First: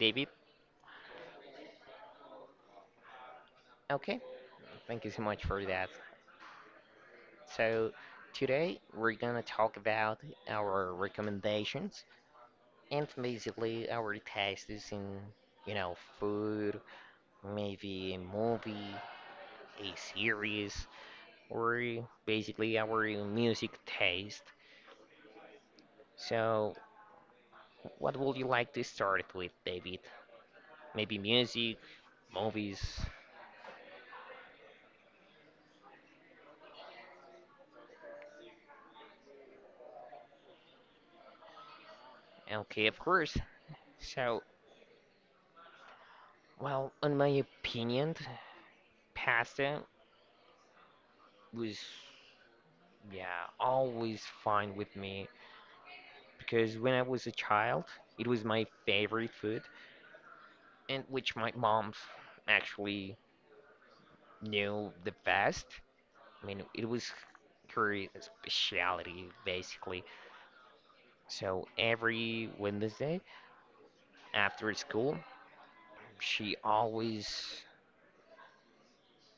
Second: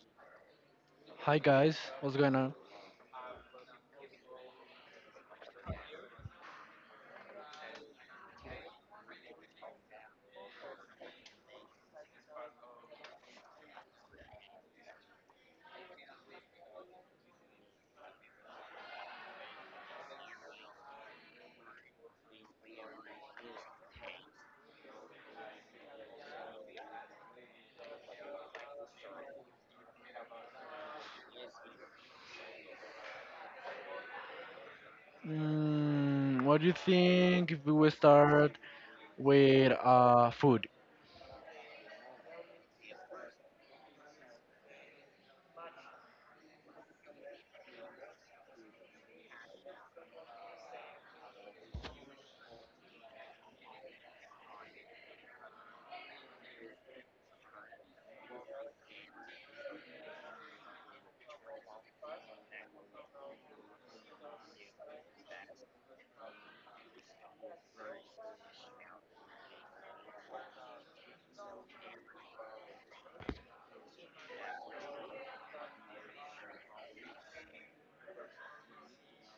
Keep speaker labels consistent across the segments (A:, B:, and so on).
A: David.
B: Hi guys, what's going on?
A: Okay, thank you so much for that. So, today we're gonna talk about our recommendations and basically our tastes in, you know, food, maybe a movie, a series, or basically our music taste. So, what would you like to start with, David? Maybe music, movies.
B: What do you think if we will start with food?
A: Okay, of course. So, well, in my opinion, pasta was, yeah, always fine with me because when I was a child, it was my favorite food, and which my mom actually knew the best. I mean, it was her specialty, basically. So every Wednesday after school, she always,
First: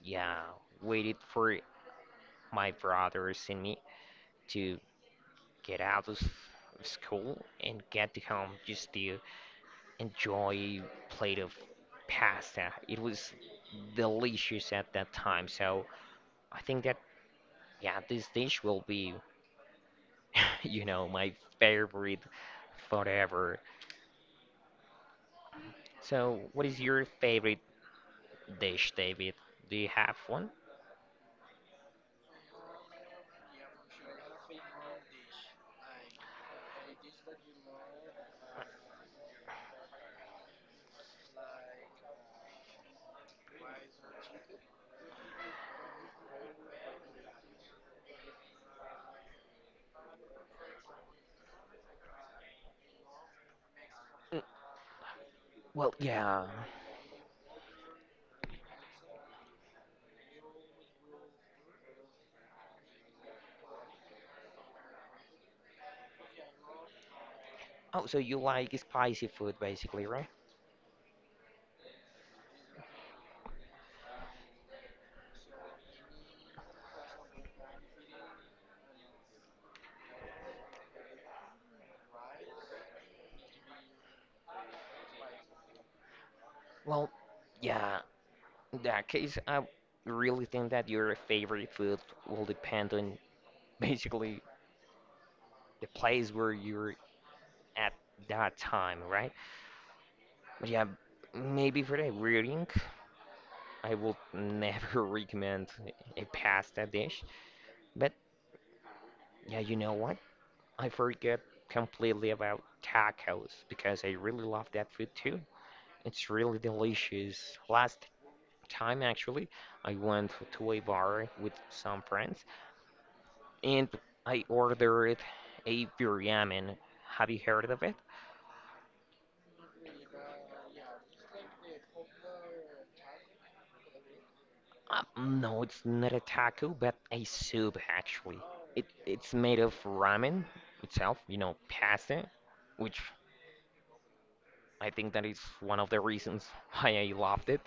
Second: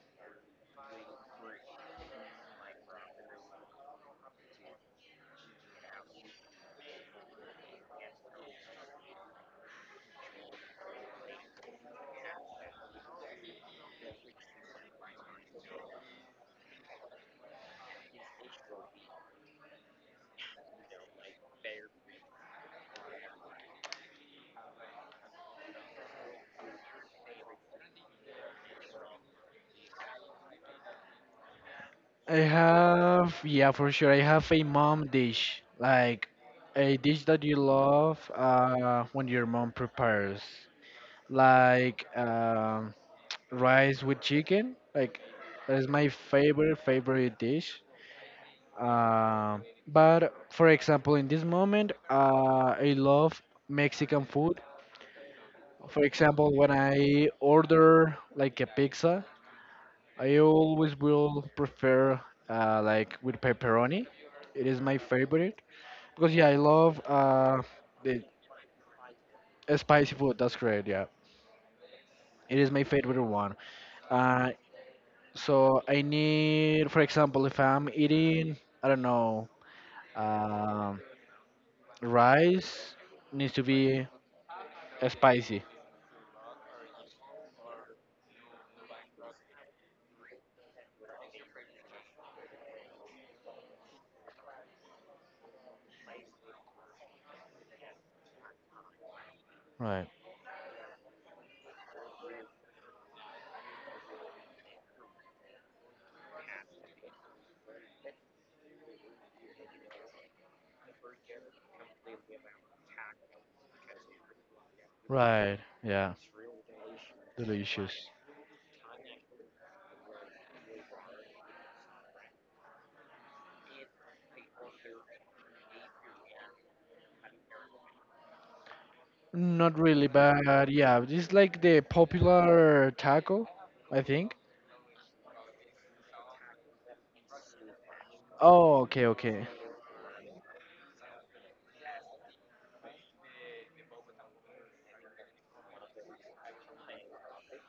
A: yeah, waited for my brothers and me to get out of school and get to home just to enjoy a plate of pasta. It was delicious at that time. So I think that yeah, this dish will be, my favorite forever. So what is your favorite dish, David? Do you have one?
B: I have, yeah, for sure. I have a mom dish, like a dish that you love when your mom prepares like rice with chicken. Like that is my favorite dish. But for example in this moment, I love Mexican
A: Mm.
B: food.
A: Well,
B: For
A: yeah.
B: example, when I order like a pizza, I always will prefer, like with pepperoni. It is my favorite because, yeah, I love,
A: Oh, so
B: the
A: you like spicy food basically,
B: spicy
A: right?
B: food. That's great. Yeah, it is my favorite one. Uh, so I need, for example, if I'm eating, I don't know, um, rice needs to be spicy.
A: Well, yeah. In that case, I really think that your favorite food will depend on basically the place where you're at that time, right?
B: Right.
A: But yeah, maybe for the reading, I will never recommend a pasta dish. But yeah, you know what? I forget completely about tacos because I really love that food too.
B: Right. Yeah.
A: It's really delicious.
B: Delicious.
A: Last time actually, I went to a bar with some friends and I ordered a biryani. Have you heard of it?
B: Not really, but yeah, it's like the popular taco, I think.
A: No, it's not a taco, but a soup actually.
B: Oh,
A: It
B: okay,
A: it's
B: okay.
A: made of ramen itself, pasta, which I think that is one of the reasons why I loved it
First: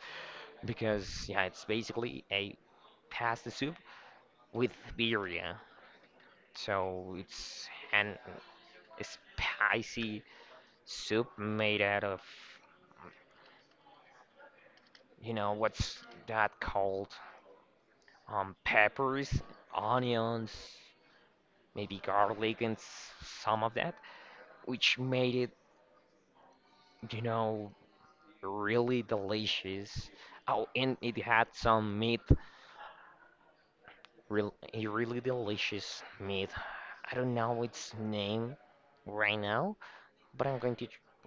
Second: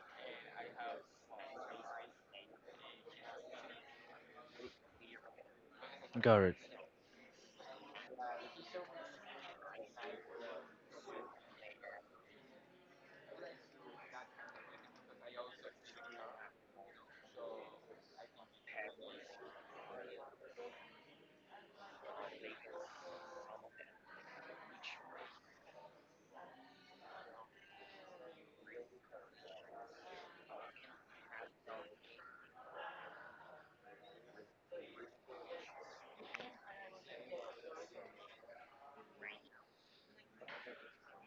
A: because yeah, it's basically a pasta soup with birria.
B: Got it.
A: So it's an a spicy soup made out of you know what's that called? Peppers, onions, maybe garlic, and some of that, which made it, you know, really delicious. Oh, and it had some meat, real a really delicious meat. I don't know its name right now, but I'm going to,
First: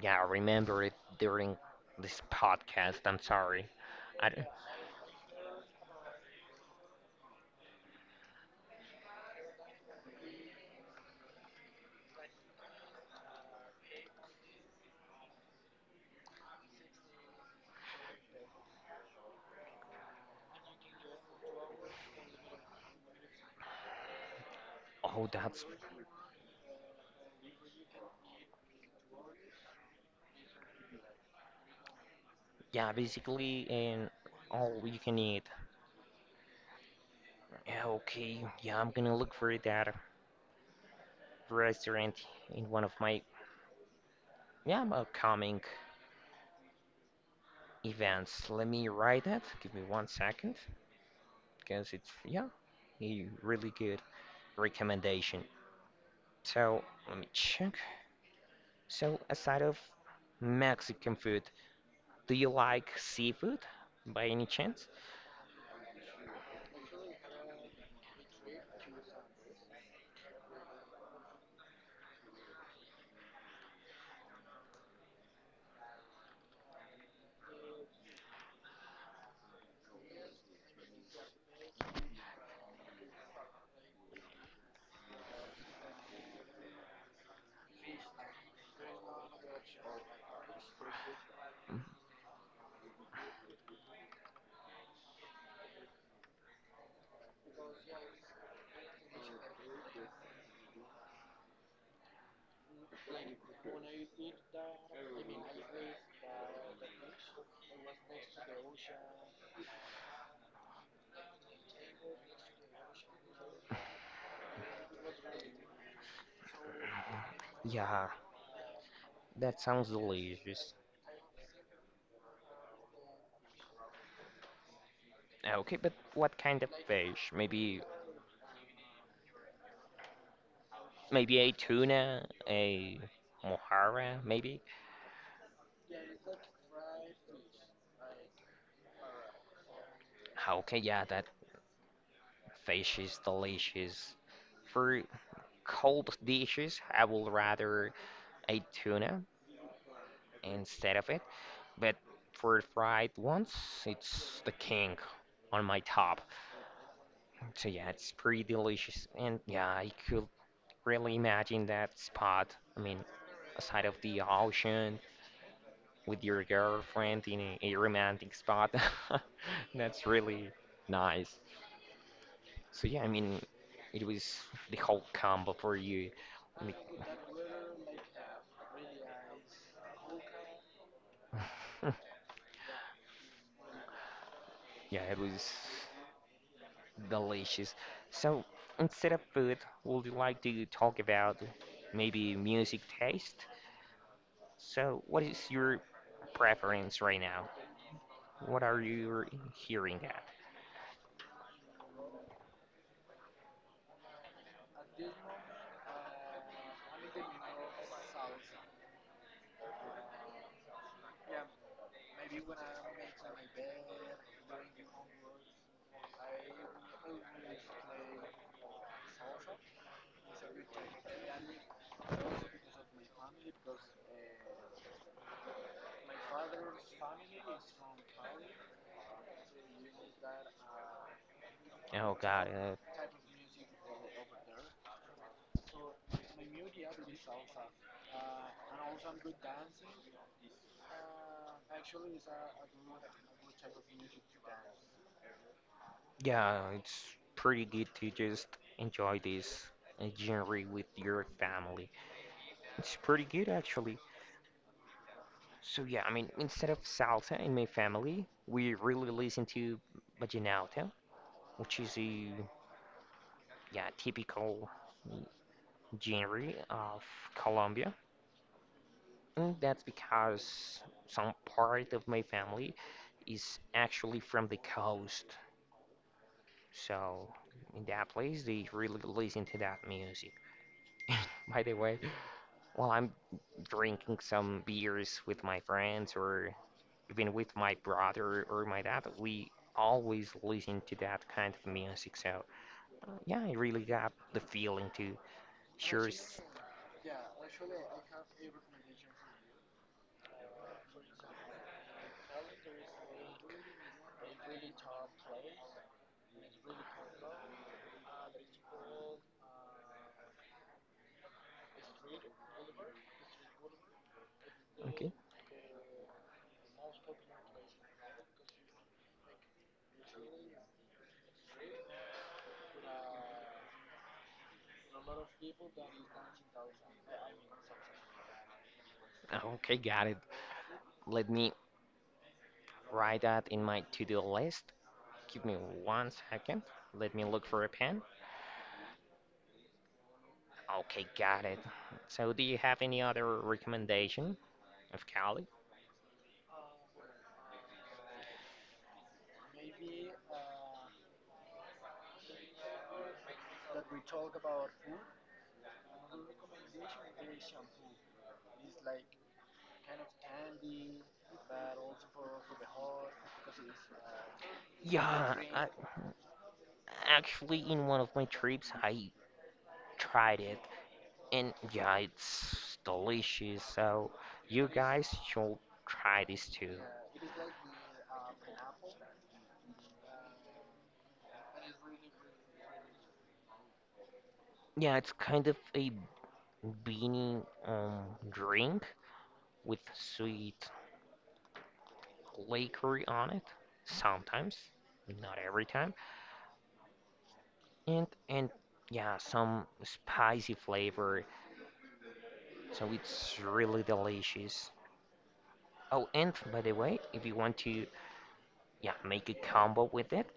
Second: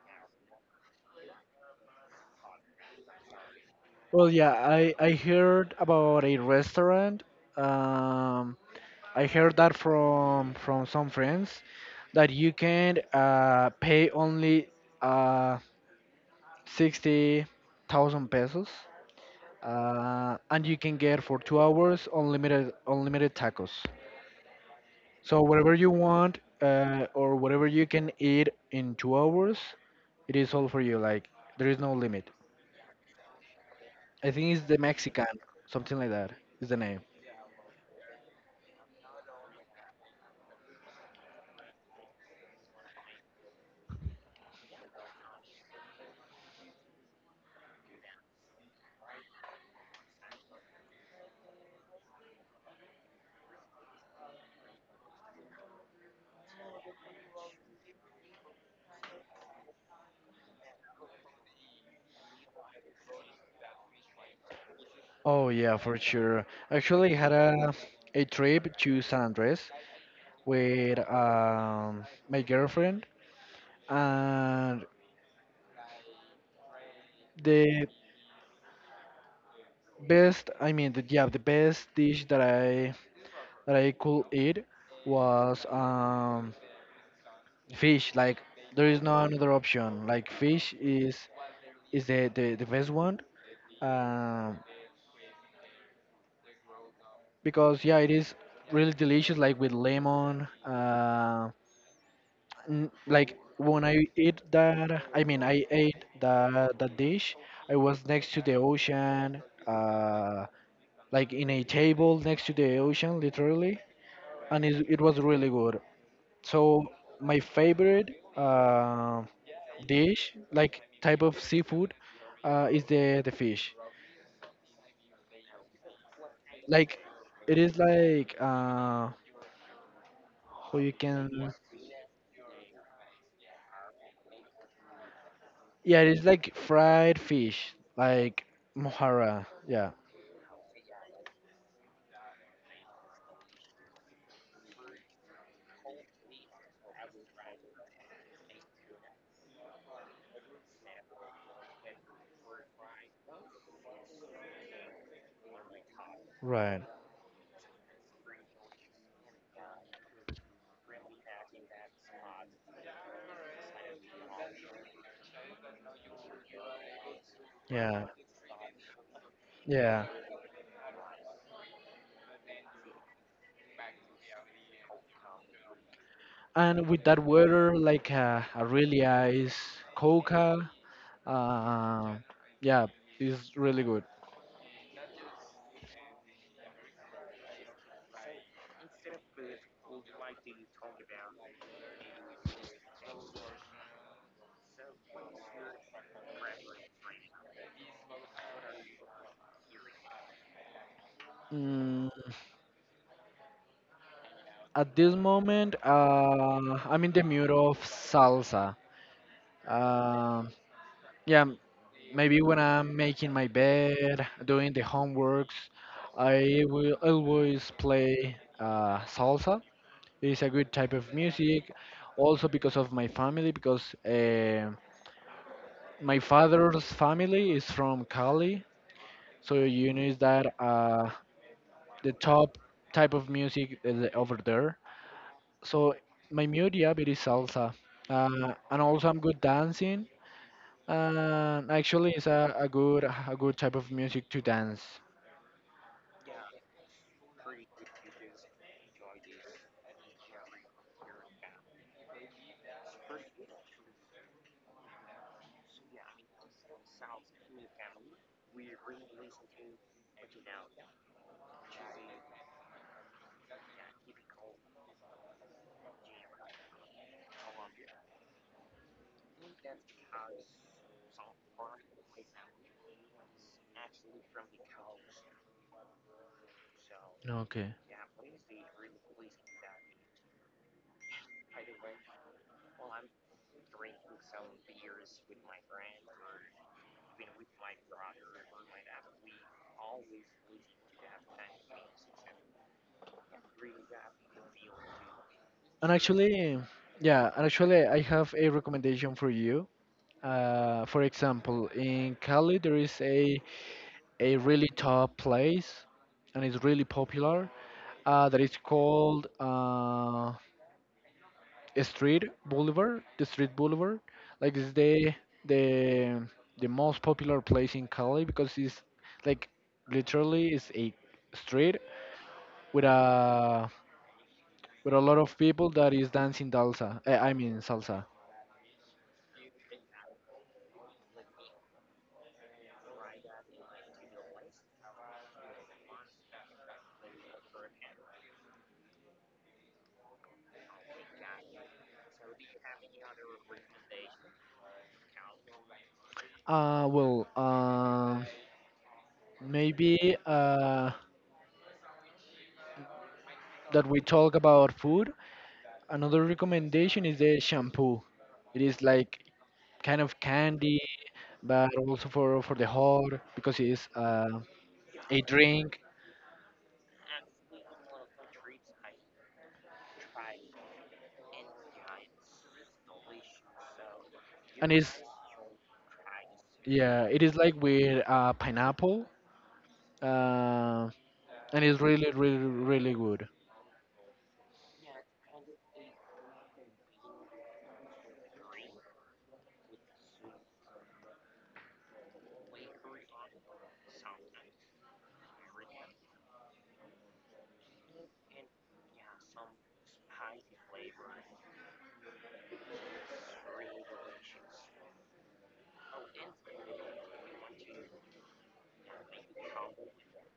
A: yeah, remember it during this podcast. I'm sorry.
B: Well,
A: I don't.
B: yeah, I heard about a restaurant. Um, I heard that from some friends that you can pay only uh 60,000 pesos and you can get for 2 hours unlimited tacos.
A: Oh,
B: So
A: that's,
B: whatever you want, or whatever you can eat in 2 hours, it is all for you. Like there is no limit.
A: yeah, basically an
B: I think it's
A: all
B: the
A: you can
B: Mexican,
A: eat.
B: something like that is the name.
A: Yeah, okay, yeah, I'm gonna look for that restaurant in one of my, yeah, upcoming events. Let me write that. Give me 1 second because it's, yeah, a really good recommendation. So let me check. So aside of Mexican food, do you like seafood by any chance?
B: Oh yeah, for sure. Actually, I had a trip to San Andres with my girlfriend, and the best, I mean, the, yeah, the best dish that I could eat was, fish. Like there is no another option. Like fish is is the best one, um, because yeah it is really delicious, like with lemon, like when I ate that dish. I was next to the ocean, like in a table next to the ocean literally, and it was really good. So my
A: Yeah,
B: favorite uh,
A: that sounds
B: dish,
A: delicious.
B: like type of seafood, is the fish.
A: Okay, but what kind of
B: Like
A: fish?
B: it is
A: Maybe
B: like, who you
A: maybe
B: can,
A: a tuna, a mojarra, maybe.
B: yeah, it's like fried fish, like mohara. Yeah.
A: Okay, yeah, that. Fish is delicious. For cold dishes, I would rather eat tuna instead of it, but for fried ones, it's the king on my top.
B: Right.
A: So yeah, it's pretty delicious, and yeah, I could really imagine that spot. I mean, aside of the ocean with your girlfriend in a
B: Yeah.
A: romantic spot.
B: Yeah.
A: That's really nice. So yeah, I mean, it was the whole combo for you. Like,
B: And with that water, like a really ice coca,
A: hmm,
B: uh, yeah, it's really good.
A: yeah, it was delicious. So instead of food, would you like to talk about maybe music taste? So what is your preference right now? What are you hearing at?
B: mm, at this moment, I'm in the mood of salsa. Um yeah, maybe when I'm making my bed, doing the homeworks, I will always play, salsa. It's a good type of music. Also because of my family, because, my father's family is from Cali, so you know is that, the
A: Oh God,
B: top type of music is, over there. So my music, yeah, is salsa, and also I'm good dancing. And actually, it's a good type of music to dance.
A: yeah, it's pretty good to just enjoy this genre with your family. It's pretty good actually. So yeah, I mean, instead of salsa in my family, we really listen to vallenato, which is a yeah typical genre of Colombia. And that's because some part of my family is actually from the coast. So
B: Okay.
A: in that place, they really listen to that music. By the way, while I'm drinking some beers with my friends or even with my brother or my dad, we always listen to that kind of music. So yeah, I really got the feeling to
B: And
A: sure.
B: actually, yeah, and actually, I have a recommendation for you. For example, in Cali, there is a really top place, and it's really popular. That is called, Street Boulevard. The Street Boulevard, like it's
A: Okay,
B: the the most popular place in Cali because it's like literally it's a street with a with a lot of people that is dancing salsa. I mean salsa.
A: okay, got it. Let me write that in my to-do list. Give me 1 second. Let me look for a pen. Okay, got it. So do you have any other recommendation of Cali?
B: Well, maybe, that we talk about food. Another recommendation is the shampoo. It is like kind of candy, but also for the hair because it is, a
A: Yeah,
B: drink,
A: actually, in one of my trips, I tried it. And yeah, it's delicious. So you
B: and it's,
A: guys should try this too.
B: yeah, it is like with, pineapple, uh, and it's really really really good.
A: Yeah, it's kind of a beanie drink with sweet liquor on it sometimes, not every time. And yeah, some spicy flavor. So it's really delicious. Oh, and by the way, if you want to, yeah, make a combo with it,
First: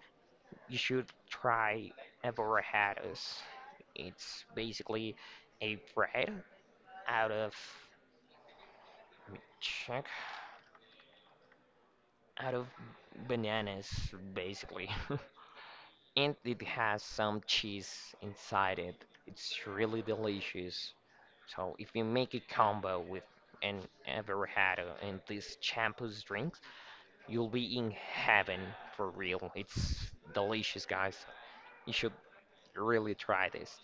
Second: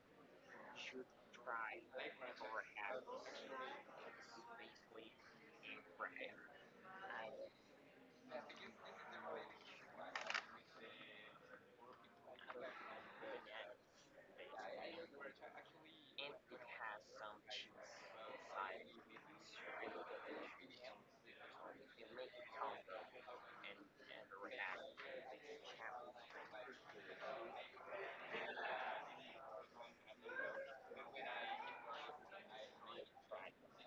A: you should try a it's basically a bread out of let me check out of bananas basically and it has some cheese inside it. It's really delicious. So if you make a combo with an averhado and these champus drinks, you'll be in heaven for real. It's delicious, guys. You should really try this.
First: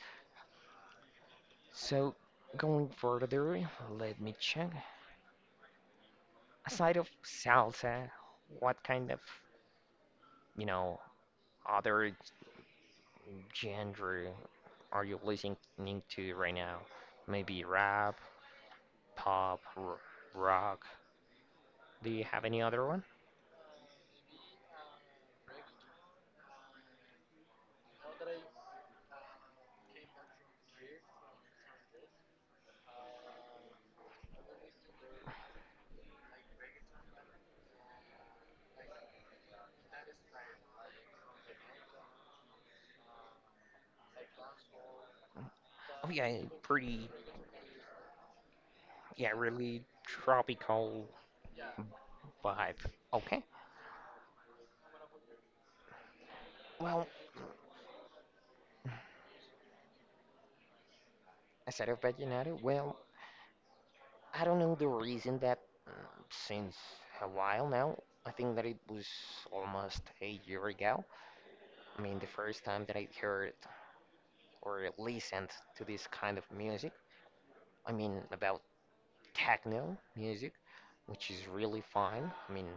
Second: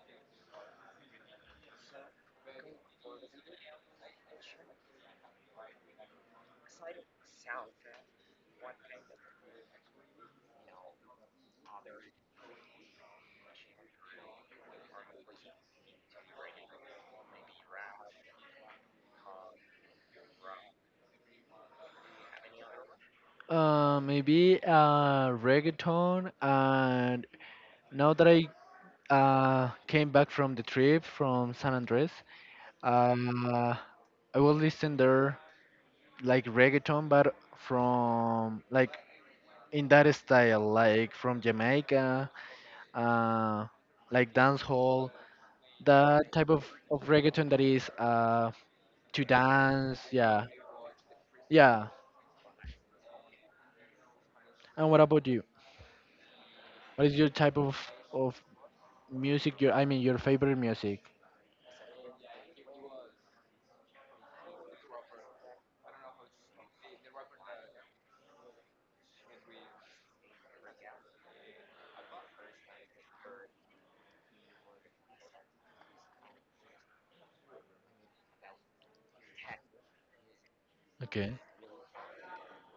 A: So, going further, let me check. Aside of salsa, what kind of, you know, other genre are you listening to right now? Maybe rap, pop, r rock. Do you have any other one?
B: Maybe, reggaeton, and now that I, came back from the trip from San Andres, uh, I will listen there like reggaeton, but from like in that style, like from Jamaica, uh, like dance hall,
A: Oh
B: that
A: yeah,
B: type of
A: pretty,
B: reggaeton that is, to
A: yeah, really
B: dance. Yeah,
A: tropical
B: yeah.
A: vibe. Okay.
B: And what about you?
A: Well,
B: What is your type of music? Your, I mean, your favorite music?
A: aside of Vallenato, well, I don't know the reason that mm, since a while now, I think that it was almost a year ago. I mean, the first time that I heard or listened to this kind of music, I mean, about techno music, which
B: Okay.
A: is really fun. I mean,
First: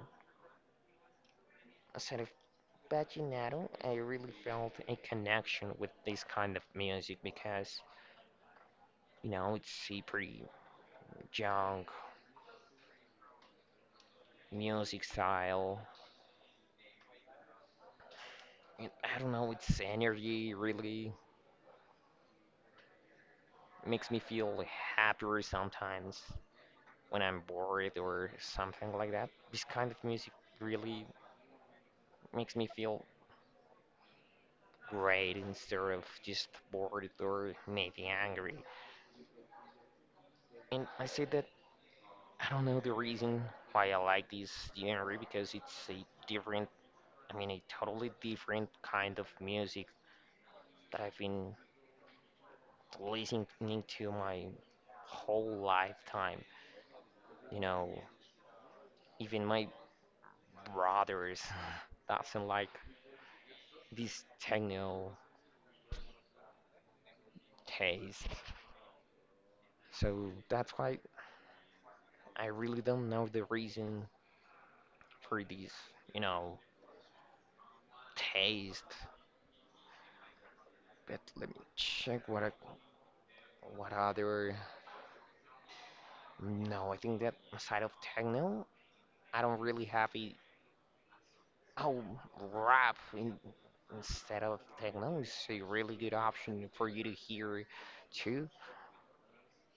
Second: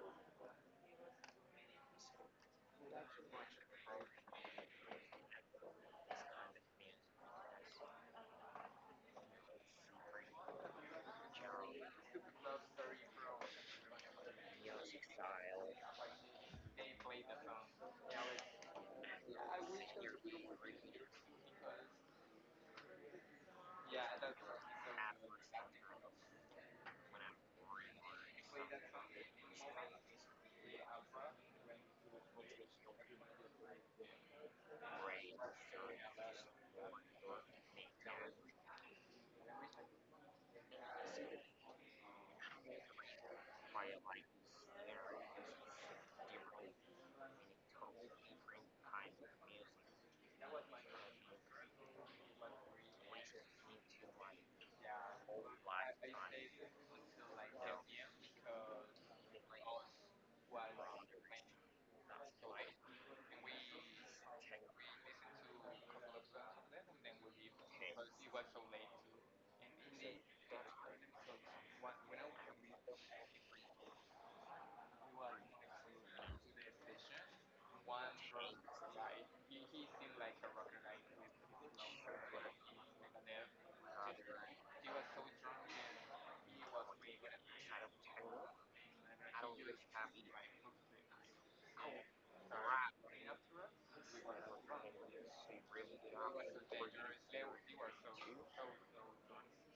A: aside of Paginato, I really felt a connection with this kind of music because, it's a pretty young music style. And I don't know, it's energy really makes me feel happier sometimes when I'm bored or something like that. This kind of music really makes me feel great instead of just bored or maybe angry. And I say that I don't know the reason why I like this genre because it's a different, I mean, a totally different kind of music that I've been listening to my whole lifetime. You know, even my brothers doesn't like this techno taste. So that's why I really don't know the reason for this, you know, taste. But let me check what other. No, I think that aside of techno, I don't really have a. Oh, rap in, instead of techno is a really good option for you to hear too.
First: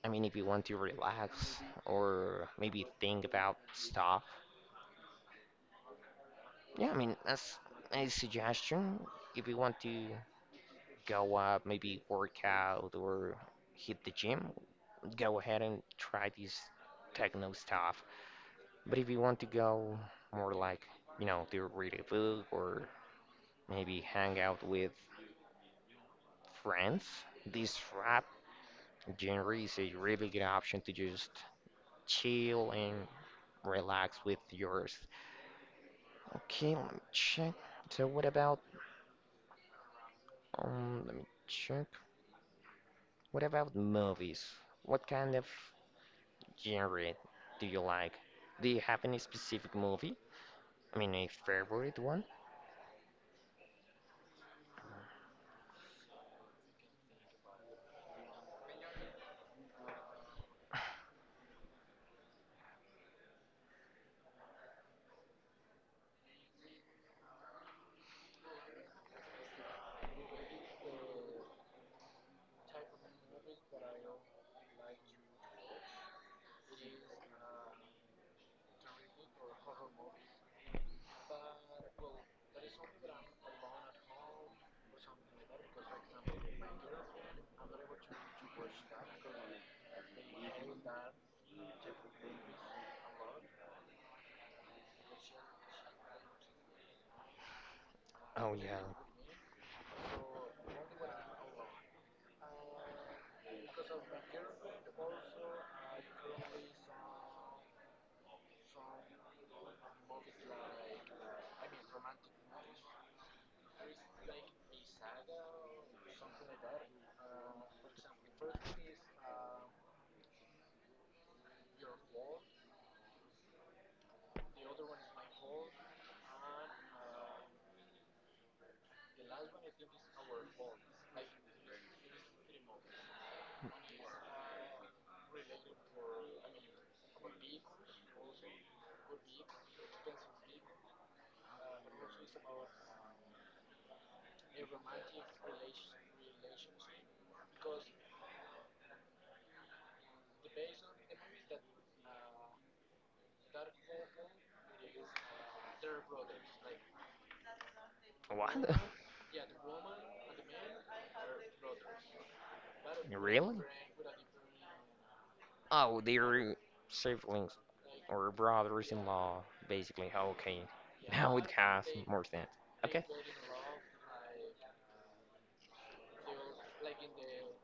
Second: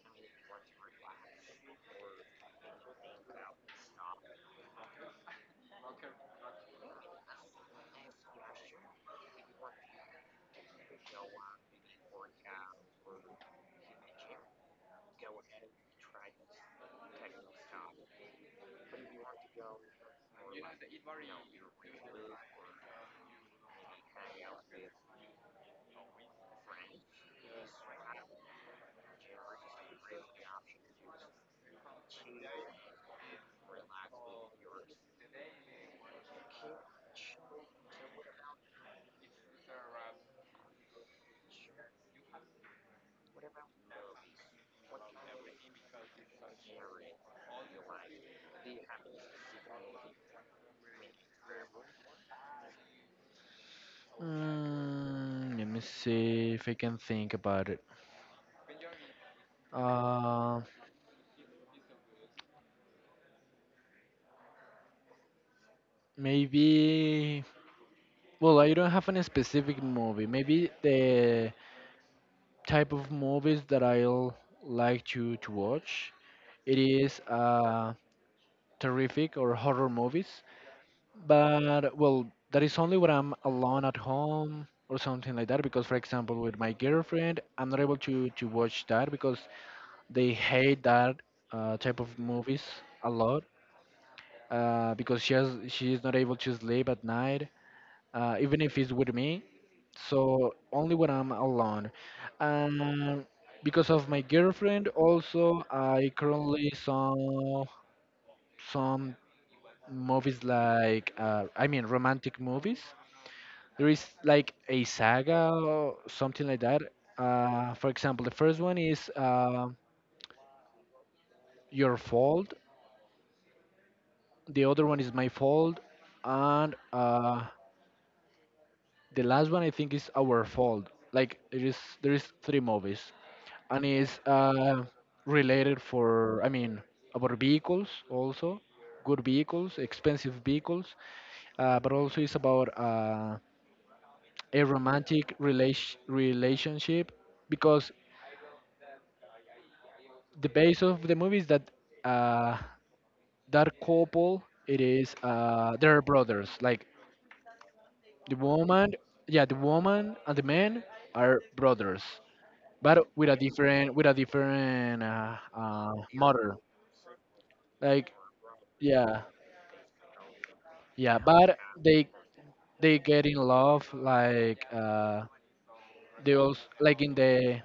A: I mean, if you want to relax or maybe think about stuff. Yeah, I mean, that's a suggestion. If you want to go up, maybe work out or hit the gym, go ahead and try this techno stuff. But if you want to go more like, to read a book or maybe hang out with friends, this rap genre is a really good option to just chill and relax with yours. Okay, let me check. So what about, let me check. What about movies? What kind of genre do you like? Do you have any specific movie? I mean, a favorite one?
B: Let me see if I can think about it. Uh, maybe. Well, I don't have any specific movie. Maybe the type of movies that I'll like to watch. It is, terrific or horror movies, but well, that is only when I'm alone at home or something like that. Because, for example, with my girlfriend, I'm not able to watch that because they hate that, type of movies a lot. Because she has, she is not able to sleep at night,
A: Oh,
B: even
A: yeah.
B: if it's with me. So only when I'm alone. Um, because of my girlfriend, also I currently saw some movies like, I mean romantic movies. There is like a saga or something like that. For example, the first one is, Your Fault. The other one is My Fault, and, the last one I think is Our Fault. Like it is there is three movies, and it's, related for I mean about vehicles also, good vehicles, expensive vehicles, but also it's about, a romantic relationship because the base of the movie is that, uh, that couple it is, they're brothers like the
A: What?
B: woman, yeah the woman and the man are brothers but with a
A: Really?
B: different with a different,
A: Oh, they're
B: motor.
A: siblings
B: Like
A: or brothers in
B: yeah,
A: law, basically. Okay.
B: yeah.
A: Now it
B: But
A: has more sense.
B: they
A: Okay.
B: get in love. Like, they also like in the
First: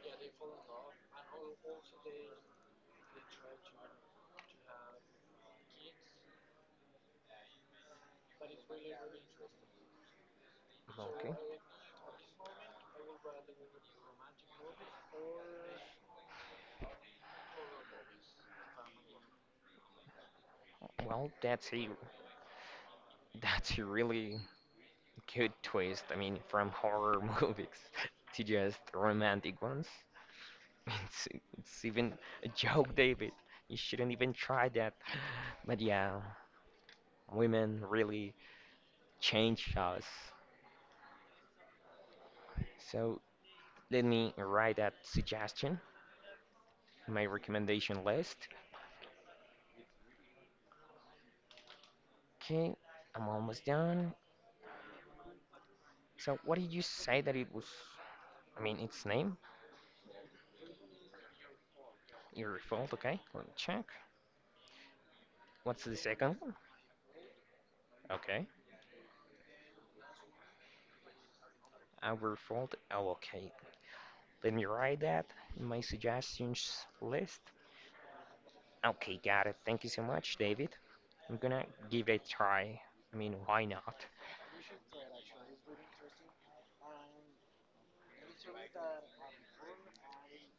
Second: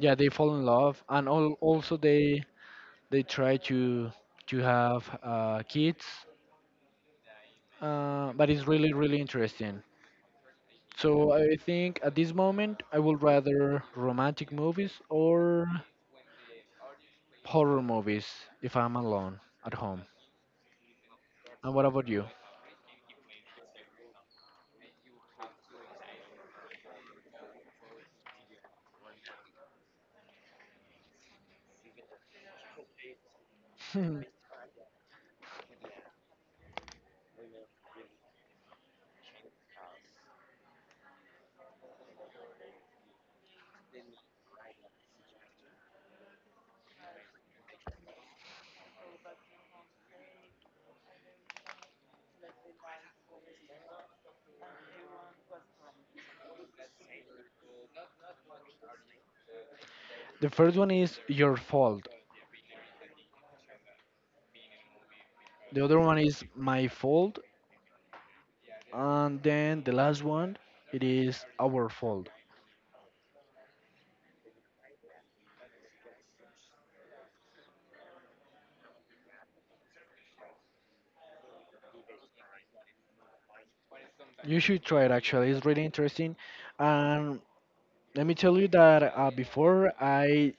B: yeah they fall in love and all, also they try to have, kids. But it's really really interesting. So
A: Okay.
B: I think at this moment I would rather romantic movies or horror movies if I'm alone at home.
A: Well, that's
B: And what
A: a
B: about you?
A: that's a really good twist. I mean, from horror movies to just romantic ones. It's, it's even a joke, David. You shouldn't even try that. But yeah, women really change us. So let me write that suggestion in my recommendation list. Okay, I'm almost done. So what did you say that it was? I mean, its name,
B: The first one is your fault.
A: your fault. Okay, let me check.
B: The
A: What's the
B: other one
A: second
B: is
A: one?
B: my fault,
A: Okay,
B: and then the last one it is our fault.
A: our fault. Oh, okay. Let me write that in my suggestions list. Okay, got it. Thank you so much, David. I'm gonna give it a try. I mean, why not?
B: You should try it actually. It's really interesting. And let me tell you that, before I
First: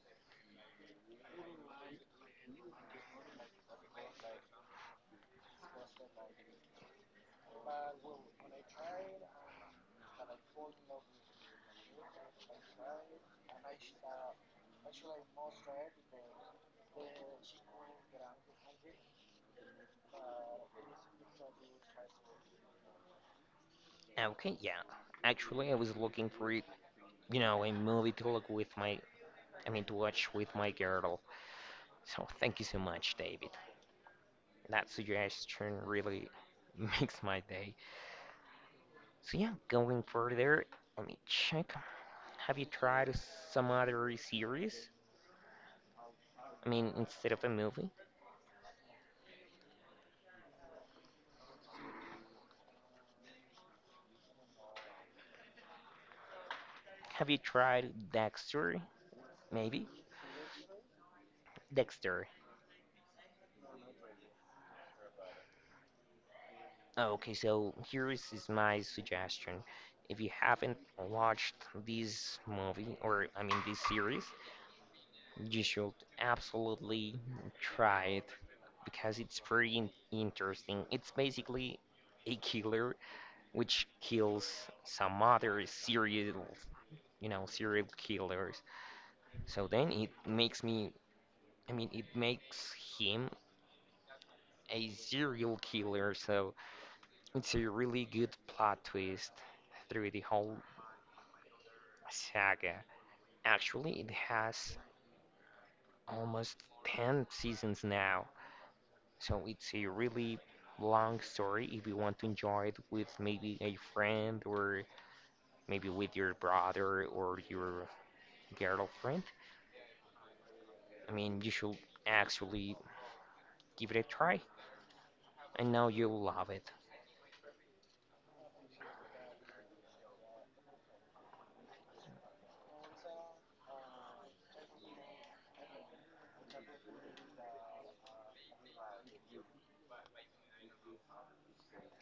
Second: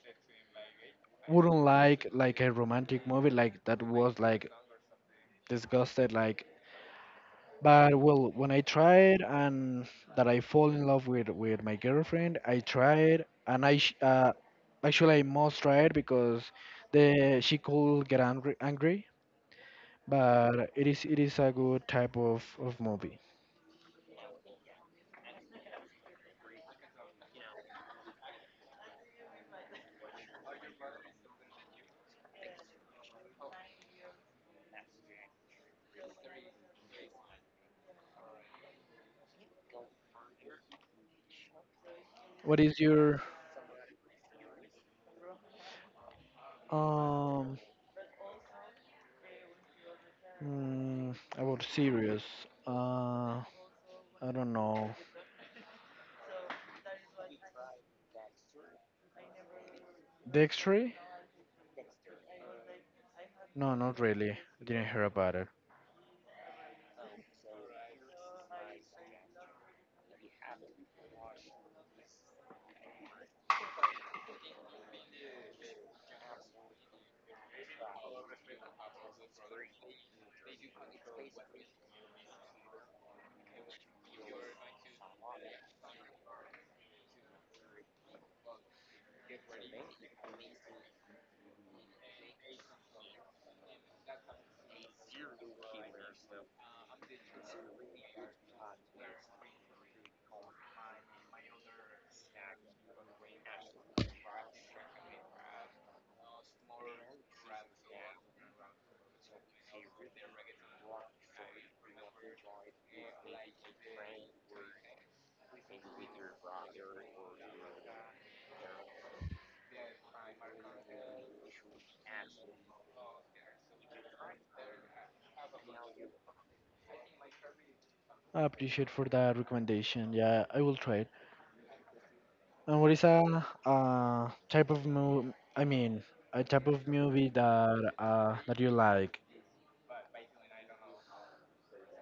B: wouldn't like a romantic movie like that was like disgusted like. But well, when I tried and that I fall in love with my girlfriend, I tried and actually I must try it because the she could get angry. But it is a good type of movie.
A: Okay, yeah. Actually, I was looking for, a movie to look with my, I mean, to watch with my girl. So thank you so much, David. That suggestion really makes my day. So yeah, going further, let me check. Have
B: What
A: you
B: is
A: tried
B: your
A: some other series? I mean, instead of a
B: um
A: movie?
B: mm, about series? Uh, I don't know.
A: Have you tried Dexter? Maybe?
B: Dexter?
A: Dexter.
B: No, not really. I didn't hear about it.
A: Okay, so here is my suggestion. If you haven't watched this movie, or I mean this series, you should absolutely try it because it's very in interesting. It's basically a killer which kills some other serial killers. So then it makes me, I mean, it makes him a serial killer. So it's a really good plot twist through the whole saga. Actually, it has almost 10 seasons now, so it's a really long story if you want to enjoy it with maybe a friend or maybe with your brother or your girlfriend. I mean, you should actually give it a try, and now you'll love it.
B: I appreciate for that recommendation. Yeah, I will try it. And what is a, type of movie? I mean, a type of movie that, that you like?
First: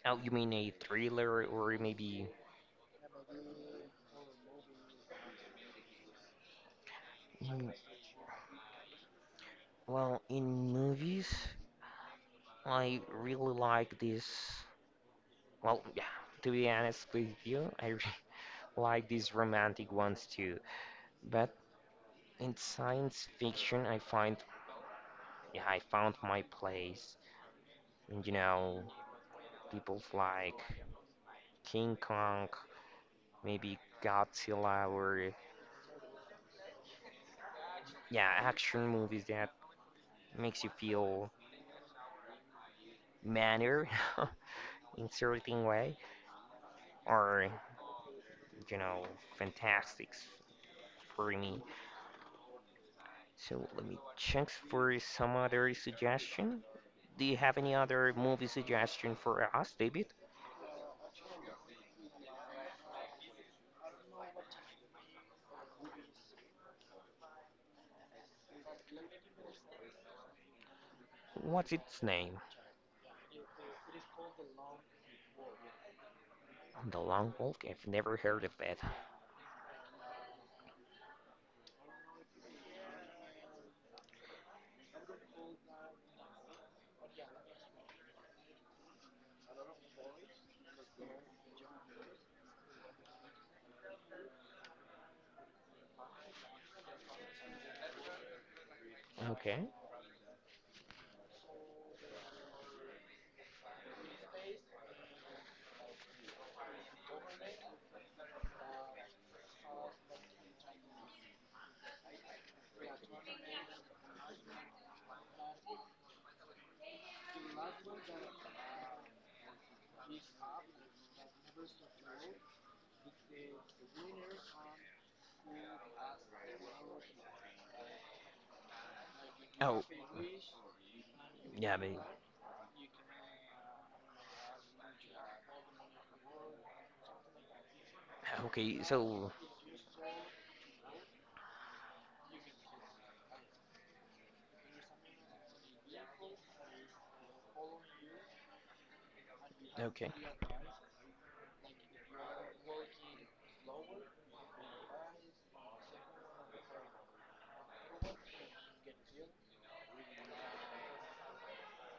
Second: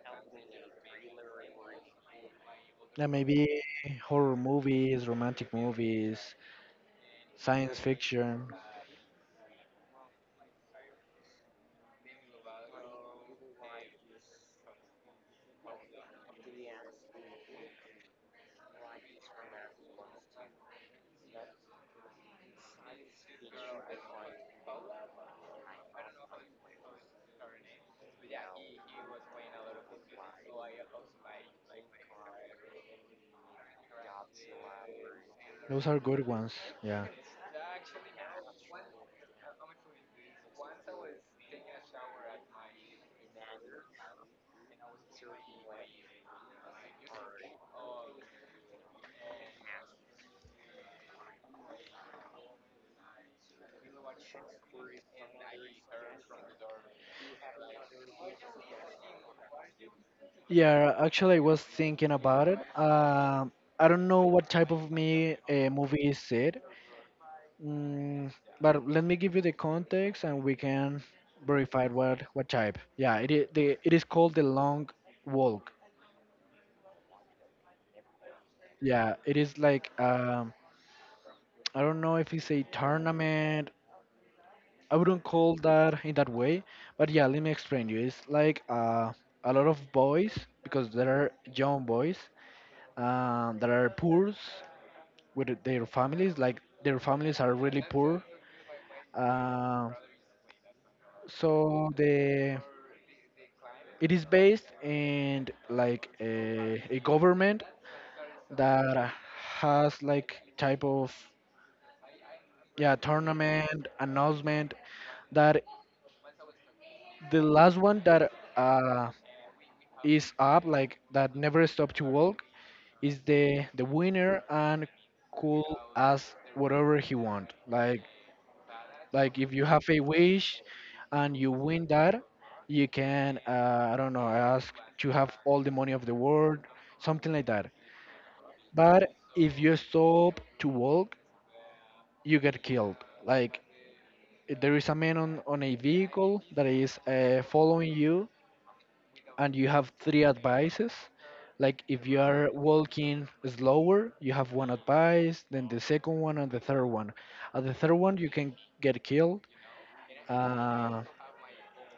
A: Oh, you mean a thriller or maybe.
B: Yeah, maybe horror movies, romantic movies,
A: Mm.
B: science fiction.
A: Well, in movies, I really like this. Well, yeah, to be honest with you, I like these romantic ones too. But in science fiction, I found my place. And, you know, people like King Kong, maybe Godzilla, or
B: Those are good ones. Yeah.
A: yeah, action movies that makes you feel manner in certain way, or you know, fantastics for me. So let me check for some other suggestion. Do you have any other movie suggestion for us, David?
B: Yeah. Actually, I was thinking about it. I don't know what type of me a movie is it. Mm, but let me give you the context, and we can
A: What's
B: verify
A: its name?
B: what type. Yeah. It is the it is called the Long Walk.
A: The Long Walk? I've never heard of that.
B: Yeah, it is like, I don't know if it's a tournament. I wouldn't call that in that way, but yeah, let me explain you. It's like, a lot of boys because there are young boys, that are poor with their families. Like their families are really poor.
A: Okay.
B: Uh, so the it is based in like a government that has like type of yeah tournament announcement that the last one that, is up, like that never stop to walk, is the winner and could ask whatever he want. Like if you
A: Oh,
B: have a wish and you
A: yeah, I
B: win
A: mean,
B: that, you can, I don't know ask to have all the money of the world, something like that.
A: okay,
B: But
A: so,
B: if you stop to walk, you get killed. Like there is a man on a vehicle that is, following you and you have
A: okay.
B: three advices. Like if you are walking slower, you have one advice, then the second one, and the third one. At the third one, you can get killed, uh,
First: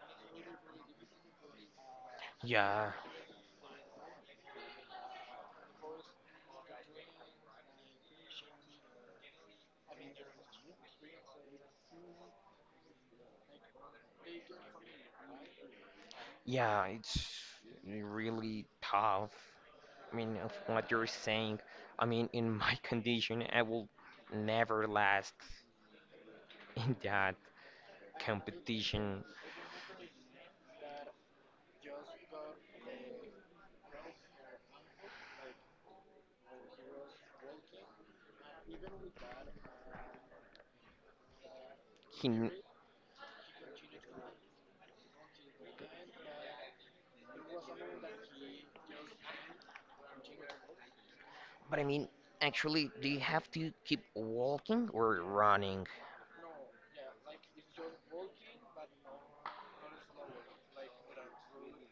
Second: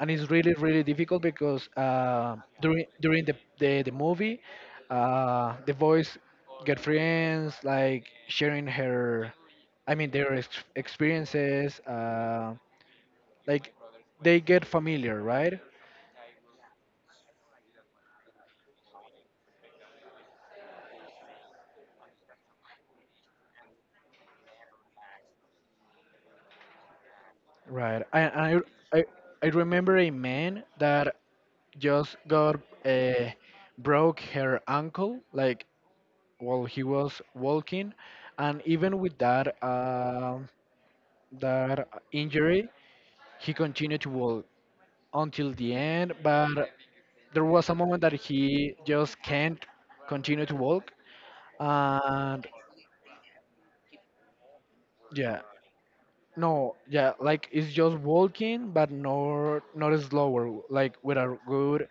B: and it's really really difficult because,
A: Yeah,
B: the movie, the boys get friends, like sharing her, I mean their experiences, like they get familiar, right?
A: yeah, it's really tough. I mean, of what you're saying, I mean, in my condition, I will never last in that
B: Right. I
A: competition.
B: I remember a man that just got, broke her ankle like while he was walking and even with that that
A: He,
B: injury he continued to walk until the end but there was a moment that he just can't continue to walk
A: but I mean,
B: and
A: actually, do you have to keep walking or
B: yeah
A: running?
B: no yeah like it's just walking but not not slower like with a good,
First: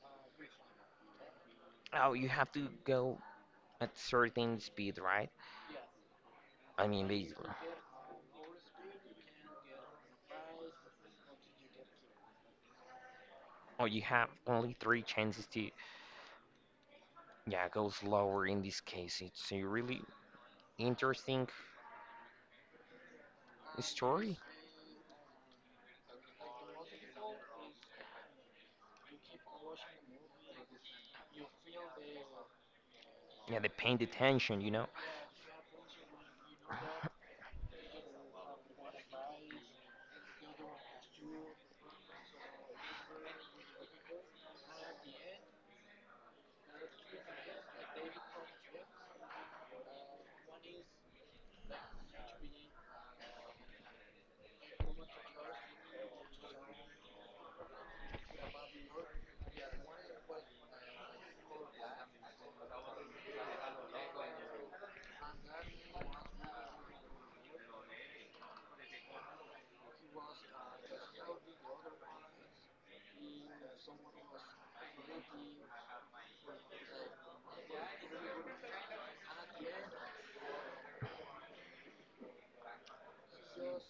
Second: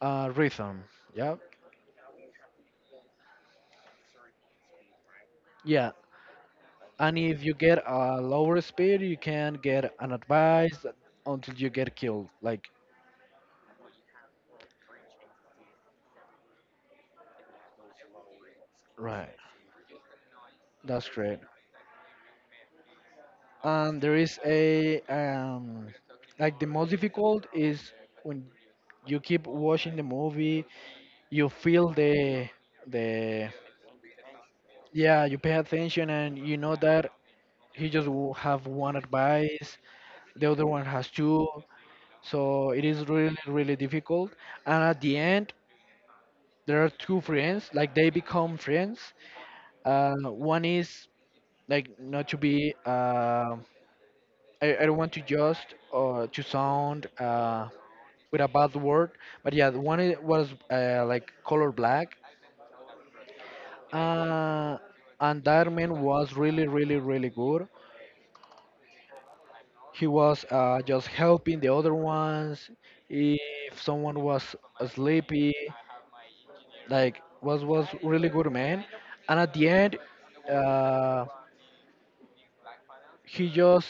B: rhythm. Yeah.
A: Oh, you have to go at certain speed, right?
B: Yeah.
A: I mean,
B: And if
A: basically.
B: you get a lower speed, you can get an advice until you get killed. Like,
A: Oh, you have only three chances to, yeah, go slower in this case.
B: right.
A: It's a really
B: That's great.
A: interesting
B: And there
A: story.
B: is a, like the most difficult is when you keep watching the movie, you feel the
A: Yeah, they paying attention, you know.
B: yeah, you pay attention and you know that have one advice, the other one has two, so it is really really difficult. And at the end, there are two friends, like they become friends. One is like not to be. I don't want to just, to sound, with a bad word, but yeah, the was, like color black, uh, and that man was really, really, really good. He was, just helping the other ones. If someone was sleepy, like was really good man. And at the end, uh, he just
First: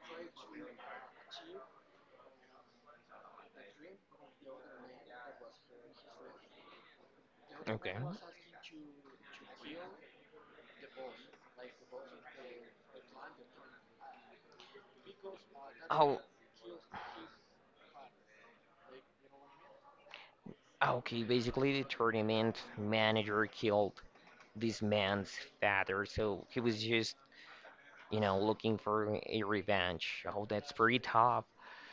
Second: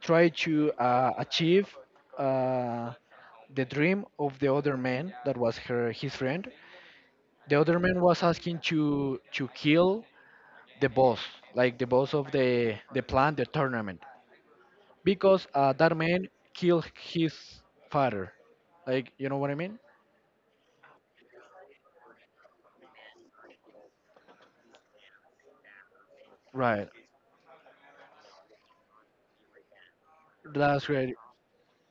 B: try to, achieve, uh, the dream of the other man that was her his friend. The other
A: Okay.
B: man was asking to kill the boss, like the boss of the plant, the tournament, because, that
A: Oh,
B: man killed his father. Like you know what I mean?
A: okay. Basically, the tournament manager killed this man's father, so he was
B: Right.
A: just, looking for a revenge. Oh, that's
B: That's
A: pretty
B: right.
A: tough.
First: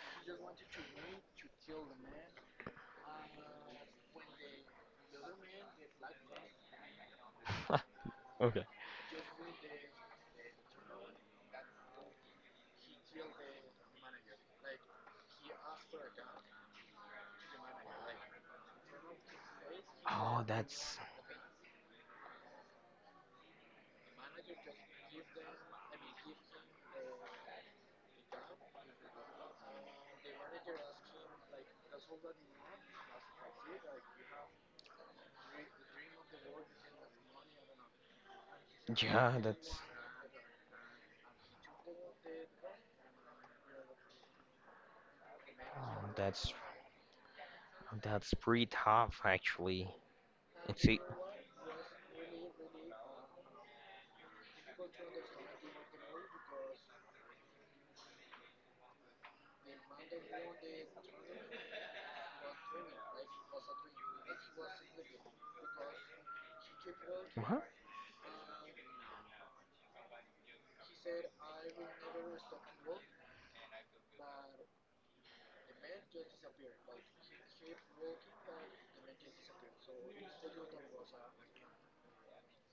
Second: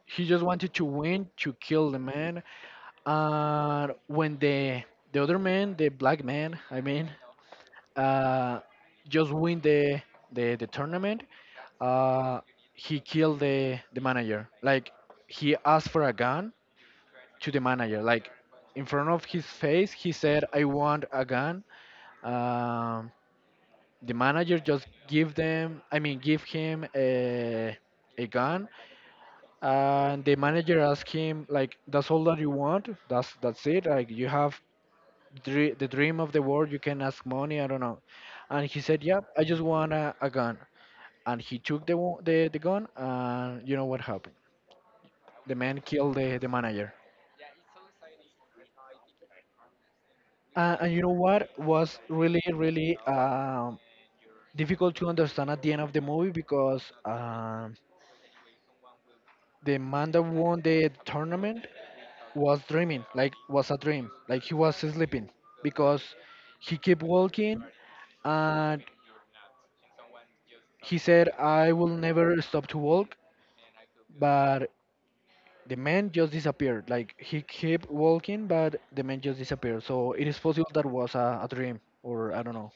B: He just wanted to win to kill the man. And when the other man, the black man, I mean, uh,
A: Okay.
B: just win the tournament, uh, he killed the manager. Like he asked for a gun to the manager. Like in front of his face, he
A: Oh,
B: said, "I
A: that's
B: want a gun." Um, the manager just give them. I mean, give him a gun, and the manager asked him, "Like that's all that you want? That's it? Like you have." The dream of the world, you can ask money. I don't know, and he said, "Yeah,
A: yeah,
B: I just
A: that's
B: want a gun." And he took the gun, and you know what happened? The man
A: oh,
B: killed the manager.
A: that's pretty tough, actually. It's
B: And
A: a
B: you know what was really, really, difficult to understand at the end of the movie because, the man that won the tournament was dreaming, like was a dream, like he was sleeping because he kept walking
A: What?
B: and he said, "I will never stop to walk," but the man just disappeared. Like he kept walking, but the man just disappeared. So it is possible that was a dream, or I don't know.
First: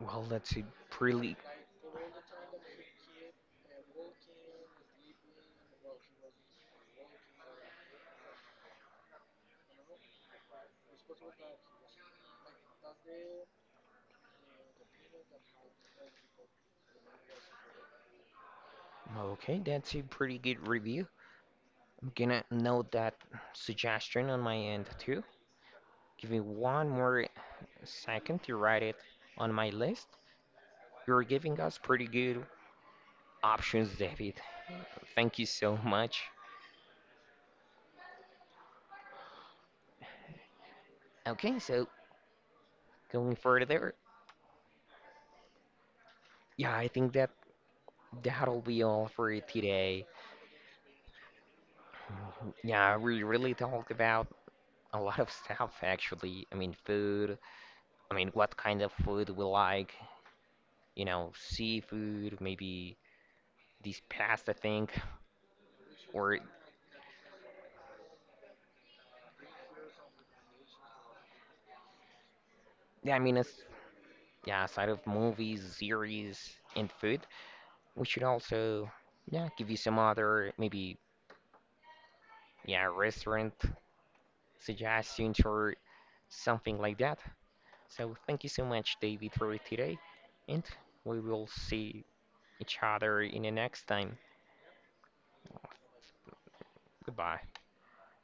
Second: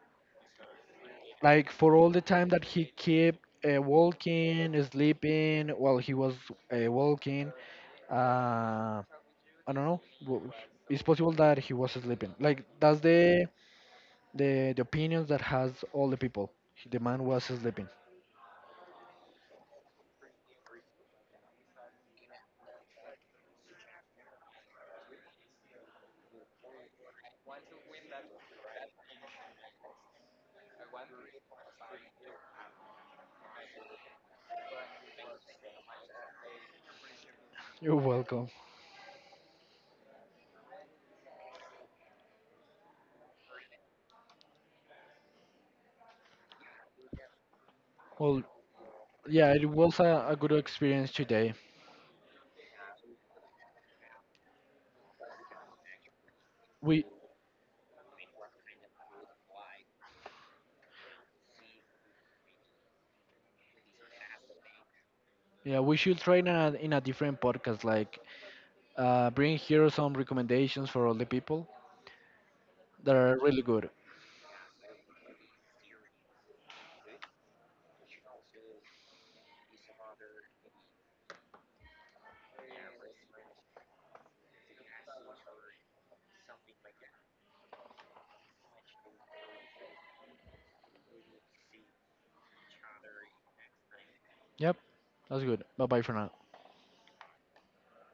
A: Well, that's a pretty
B: Like for all the time that he kept, walking, sleeping while he was, walking. Uh, I don't know. It's possible that he was sleeping. Like that's the opinions that has all the people. The man was sleeping.
A: okay. That's a pretty good review. I'm gonna note that suggestion on my end too. Give me one more second to write it on my list. You're giving us pretty good options, David. Thank you so much.
B: You're welcome.
A: Okay, so going further, yeah, I think that
B: Well,
A: that'll be all for
B: yeah, it was
A: today.
B: a good experience today.
A: Yeah, we really talked about a lot of stuff actually. I mean,
B: We
A: food, I mean, what kind of food we like, seafood, maybe this pasta thing,
B: yeah we should try
A: or
B: in a different podcast. Like, bring here some recommendations for all the people that
A: yeah, I
B: are
A: mean, it's,
B: really good.
A: yeah, aside of movies, series, and food, we should also, yeah, give you some other maybe, yeah, restaurant suggestions or something like that. So thank you so much, David, for it today, and we will see each other in the next time.
B: Yep, that's good. Bye bye for now.
A: Goodbye.